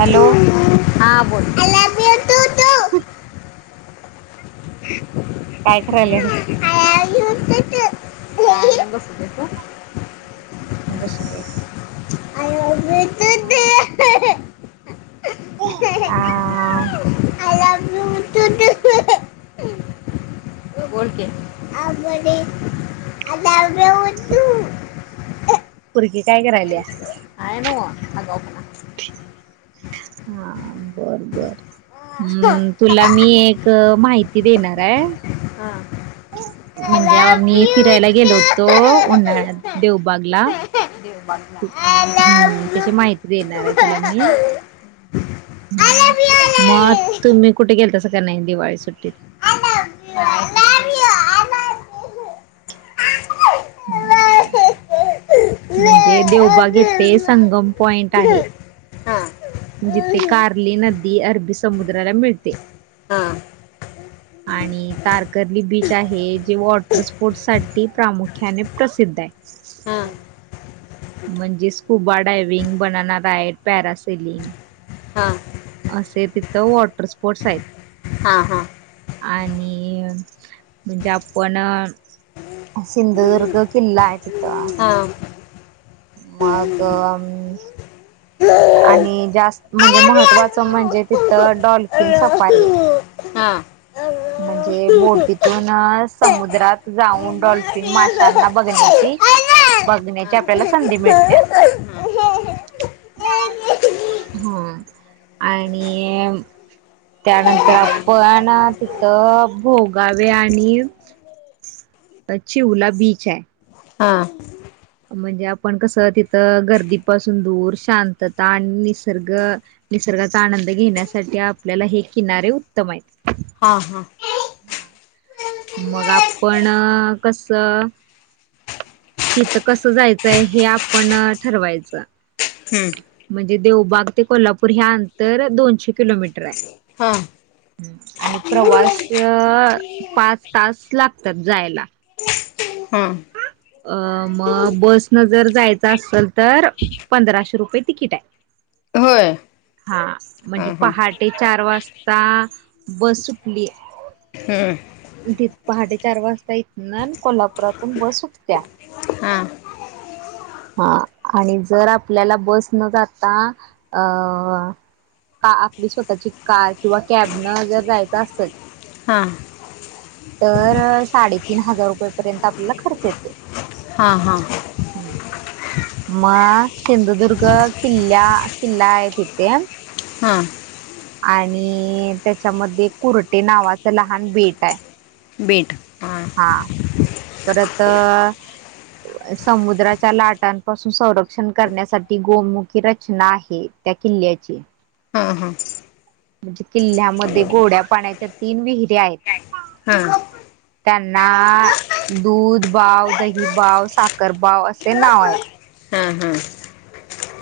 Hello [unintelligible] हा बोल I. You too to [unintelligible] काय करायलीस? आय लव्ह यु... काय नाही बसलेय तु? [unintelligible] [inaudible] मून कस दे. आय लव्ह यु आ तुद्धु [unintelligible] एक [unintelligible] गत [unintelligible] [inaudible] पुरगी काय करायलीय? हायनग हा बर बर हम् तुला मी एक माहिती देणार आहे हा आय म्हणजे लव मी यू फिरायला गेलो होतो उन्हाळ्यात देवबागला बण हम्म त्याची माहिती देणार आहे तुला मी आय लव्ह यू हं मग आय तुम्ही कुठे गेल तसं का नाही दिवाळी सुट्टीत I love you love you I love you बर म्हणजे यू आय देवबाग येथे संगम पॉइंट आहे. लव्ह जिथे यू. कार्ली नदी अरबी समुद्राला मिळते. हां आणि तारकर्ली बीच आहे जे वॉटर स्पोर्ट्स साठी प्रामुख्याने प्रसिद्ध आहे. हां म्हणजे scuba diving, banana ride, parasailing हा असे तिथं वॉटर स्पोर्ट्स आहेत. हां हां आणि म्हणजे आपण सिंधुदुर्ग किल्ला आहे तिथं हां मग हां. आणि हा हा हा हा हा जास्त म्हणजे महत्त्वाचं म्हणजे हम्म. तिथं डॉल्फिन सपारी आहे. म्हणजे बोटीतून समुद्रात जाऊन डॉल्फिन माशांना बघण्याची बघण्याची आपल्याला संधी मिळतीय हं आणि त्यानंतर आपण तिथं भोगावे आणि चिवला बीच आहे. हां म्हणजे आपण कसं तिथं गर्दीपासून दूर शांतता आणि निसर्ग निसर्गाचा आनंद घेण्यासाठी आपल्याला हे किनारे उत्तम आहेत. हा हा हा मग आपण कस तिथं कसं जायचंय हे आपण ठरवायचं हं म्हणजे देवबाग ते कोल्हापूर हे अंतर दोनशे किलोमीटर आहे. हां आणि प्रवास पाच तास लागतात जायला हा अ मग बस न जर जायचं असेल तर पंधराशे रुपये तिकीट आहे होय हा हा म्हणजे हा पहाटे चार वाजता बस सुटली हम् त पहाडेचार वाजता इथ ना कोल्हापुरातून बस उठत्या हा हा आणि जर आपल्याला बस न जाता अ आपली स्वतःची कार किंवा कॅब न जर जायचं असेल हां तर साडेतीन हजार रुपयेपर्यंत आपल्याला खर्च येतोय हा हा हम्म मग सिंधुदुर्ग किल्ला किल्ला आहे तिथे हां आणि त्याच्यामध्ये कुर्टे नावाचं लहान भेट आहे बीट हां हा परत समुद्राच्या लाटांपासून संरक्षण करण्यासाठी गोमुखी रचना आहे. त्या किल्ल्याची हा हा म्हणजे किल्ल्यामध्ये गोड्या पाण्याच्या तीन विहिर्या आहेत. ह त्यांना दूध बाव दही बाव साखर बाव असे नाव आहेत हा हा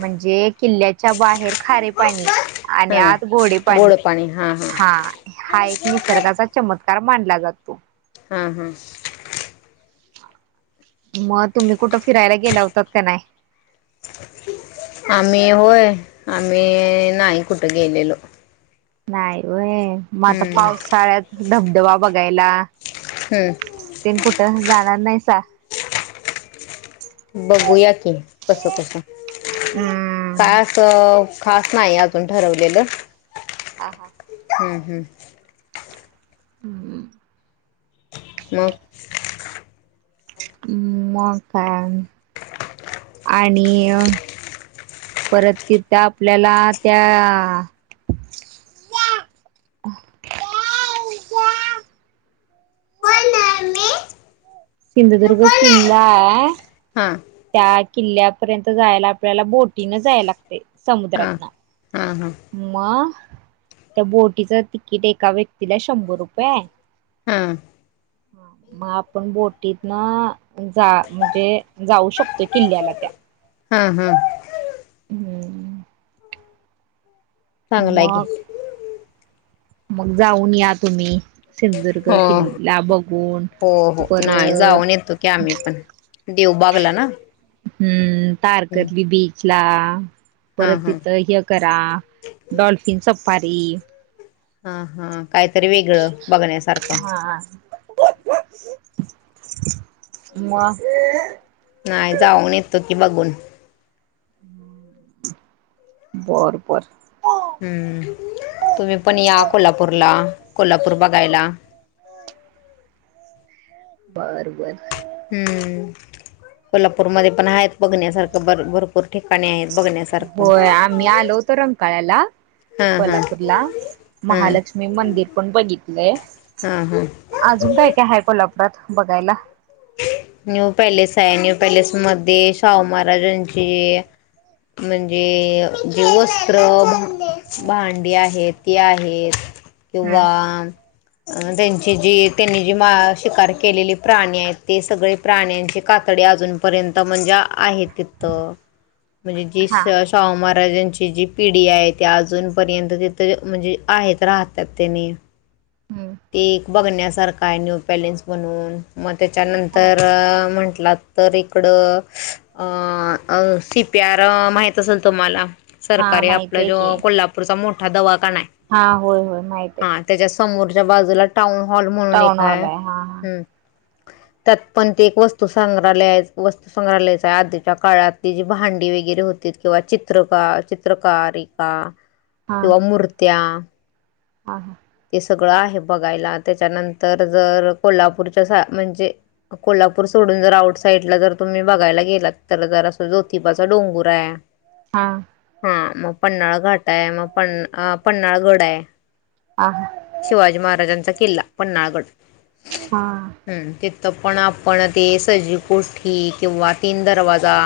म्हणजे किल्ल्याच्या बाहेर खारे पाणी आणि आ घोडे पाणी हा हा एक निसर्गाचा चमत्कार मानला जातो हा हम मग तुम्ही कुठं फिरायला गेला होताात का नाही आम्ही होय आम्ही नाही कुठं गेलेलो नाही होय मग आता हम्म पाव साचाळ्यात धबधबा बघायला हो तेन कुठं जाणार नाही सा बघूया की कस कस हम्म. काळ असं खास नाही अजून ठरवलेलं ह हा हम् हम् ह मग ् म का आणि परत ति त्या आपल्याला त्या कोण आहे मी सिंधुदुर्ग कोण आहे किल्ला आहे हा त्या किल्ल्यापर्यंत जायला आपल्याला बोटीन जायला लागते हा समुद्रातन हा हा ्हा त्या बोटीच तिकीट एका व्यक्तीला शंभर रुपये आहे हा मग आपण बोटीत ना जा म्हणजे जाऊ शकतोय किल्ल्याला त्या हा हा हम्म चांगलं आहे मग के मग जाऊन या तुम्ही सिंधुदुर्ग हो किल्ला बघून हो हो नाही जाऊन येतो की परत आम्ही पण देवबागला ना हम्म तारकतली बीच ला हा परत हा तिथ करा डॉल्फिन सफारी हा हा काहीतरी वेगळं बघण्यासारखं ह म नाही जाऊन येतो की बघून बर बर हम्म तुम्ही पण या कोल्हापूरला कोल्हापूर बघायला बरबर कोल्हापूरमध्ये पण आहेत बघण्यासारखं बर भरपूर ठिकाणी आहेत बघण्यासारखं होय आम्ही हा हा कोल्हापूर ला हा महालक्ष्मी मंदिर पण बघितलंय हां हां अजून काय काय हाय कोल्हापुरात बघायला. न्यू पॅलेस आहे न्यू पॅलेस मध्ये शाहू महाराजांची म्हणजे जे वस्त्र भांडी आहे ती आहेत हम्म किंवा अ त्यांची जी त्यांनी जी मा शिकार केलेली प्राणी आहेत. ते सगळी प्राण्यांची कातडी अजूनपर्यंत म्हणजे आहे तिथ म्हणजे जीस हा शाहू महाराजांची जी पिढी आहे ती अजूनपर्यंत तिथे म्हणजे आहेत राहतात त्यानी [unintelligible] ते एक बघण्यासारखा आहे न्यू पॅलेन्स म्हणून मग त्याच्यानंतर म्हंटलात तर इकडं अ अ सी पी आर माहित असल तुम्हाला हा सरकारी माहित आपलं आहे की जो कोल्हापूरचा मोठा दवाखाना आहे. हा होय होय माहित आहे. हां त्याच्या समोरच्या बाजूला टाऊन हॉल म्हणून टाऊन एक आहे. हॉल हा हम् त्यात पण ते एक वस्तू संग्रहालय आय वस्तूसग्रहालयच आहे आधीच्या काळात ती जी भांडी वगैरे होती किंवा चित्रका चित्रकारिका किवा मुर्त्या हा हा. ते सगळं आहे बघायला त्याच्यानंतर जर कोल्हापूरच्या सा म्हणजे कोल्हापूर सोडून जर आउट साइडला जर तुम्ही बघायला गेलात तर जर असं ज्योतिबाचा डोंगूर आहे. [unintelligible] हा. हा मग पन्नाळ घाट आहे मग पन पन्नाळगड आहे. आह शिवाजी महाराजांचा किल्ला पन्हाळगड हा हम्म तिथं त पण आपण ते सजी गोठी किंवा तीन दरवाजा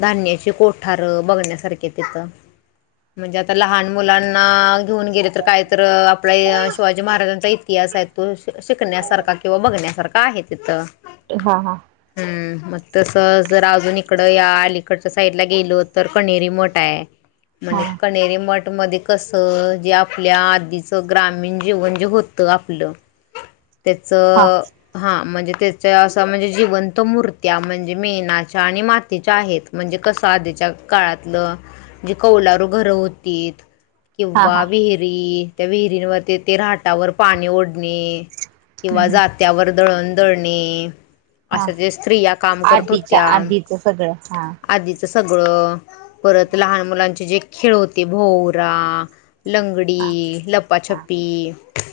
धान्याचे कोठार बघण्यासारखे तिथं म्हणजे आता लहान मुलांना घेऊन गेले तर काय अ आपल्या शिवाजी महाराजांचा इतिहास आहे तो शिकण्यासारखा किंवा बघण्यासारखा आहे तिथं हा हा हम्म मग तस जर अजून इकडं या अलीकडच्या साईडला गेलो तर कणेरी मठ आहे. म्हणजे कनेरीे मठ मध्ये कस जे आपल्या आ आधीच ग्रामीण जीवन जे होत आपलं त्याच हा हा म्हणजे त्याच असं म्हणजे जिवंत मूर्त्या म्हणजे मेणाच्या आणि मातीच्या आहेत. म्हणजे कसं आधीच्या काळातलं जे कौलारू घर होतीत. किंवा हा विहिरी त्या विहिरींवर ते ते राहाटावर पाणी ओढणे. किंवा जात्यावर दळण दळणे. हा असं ज्या स्त्रिया काम करत आधीच्या होत्या. आधीच सगळं हा आधीच सगळं परत लहान मुलांचे जे खेळ होते भोवरा हा लंगडी, हा लप्पाछ्पी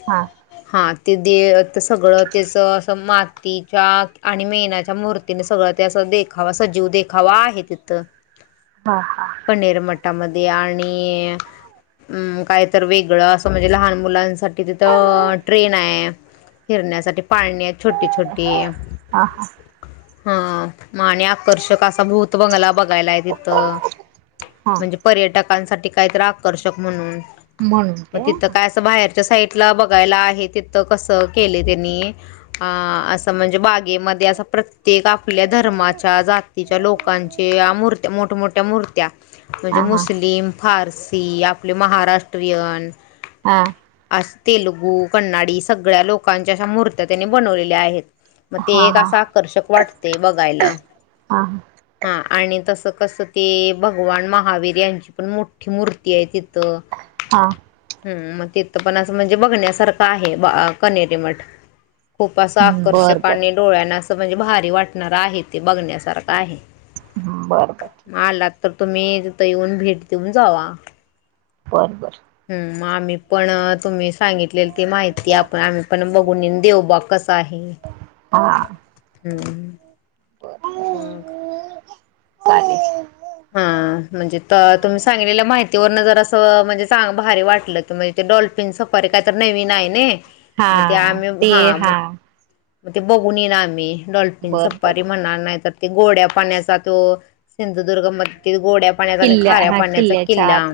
हा हा ते दे सगळं त्याच असं मातीच्या आणि मेणाच्या मूर् तिन सगळं त्या अस देखावा सजीव देखावा आहे तिथं हा हा. कन्हेर मठामध्ये आणि अं कायतर वेगळं अस म्हणजे लहान मुलांसाठी तिथं ट्रेन आहे फिरण्यासाठी पाळण्यात छोटी छोटी हा हा म आणि आकर्षक असा भूत बंगला बघायला आहे तिथं हा म्हणजे पर्यटकांसाठी काहीतर आकर्षक म्हणून म्हणून ते मग तिथं हा काय असं बाहेरच्या साईडला बघायला आहे तिथं कसं केले त्यांनी अ असं म्हणजे बागेमध्ये असं प्रत्येक आपल्या धर्माच्या जात तिच्या लोकांच्या मूर्त्या मोठ्यामोठ्या मूर्त्या म्हणजे हा मुस्लिम फारसी आपले महाराष्ट्रीयन हा आ तेलुगू कन्नडी सगळ्या लोकांच्या अशा महूर्त्या त्यांनी बनवलेल्या आहेत. मग ते हा एक हा असं आकर्षक वाटते बघायला. हा हा आणि तसं कसं ते भगवान महावीर यांची पण मोठी मूर्ती आहे तिथं हा हम् मग तिथं पण असं म्हणजे बघण्यासारखं आहे कनेरी मठ बर खूअसंआकर्षक बर आणि डोळ्यांनाअसं म्हणजे भारी वाटणार आहे ते बघण्यासारखं आहे. बरं बरं आलात तर तुम्ही तिथं येऊन भेट देऊन जावा. बरं बरं हम मग आम्ही पण तुम्ही सांगितलेले ती माहिती आपण आम्ही पण बघून देऊ बा कस काही ह ह मग हा चालेल. म्हणजे तुम्ही सांगलेल्या माहिती वरनं जर असं म्हणजे चांगलं भारी वाटलं. ते डॉल्फिन सफारी काही तर नवीन आहे ना हा मग ते आम्ही हा मग मग ते बघून येई आम्ही डॉल्फिन बर बर सफारी म्ह नाही गोड्या पाण्याचाो सिंधुदुर्ग म गोड्या पाण्याचा आणि किल्ल्या खऱ्या हा पाण्याचा किल्ल्याच्या किल्ला आत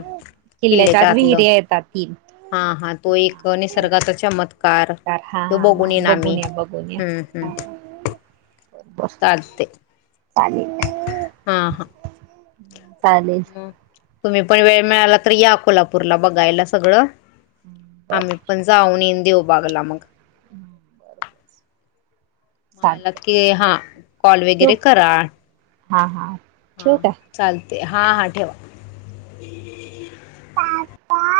आत किल्ल्याच्या आतलं. विहिरी येतात तीन हा हा तो एक निसर्गाचा चमत्कार तो बघून येईन आ मी बन बस चालते. चालेल हां हां चालेल तुम्ही पण वेळ मिळाला तर या कोल्हापूरला बघायला सगळं आम्ही पण जाऊन येऊन देवबागला मग हम्म मला की हा कॉल ठेवू वगैरे करा हा ठेवू काय चालते हा हा ठेवा‌. हम् पापा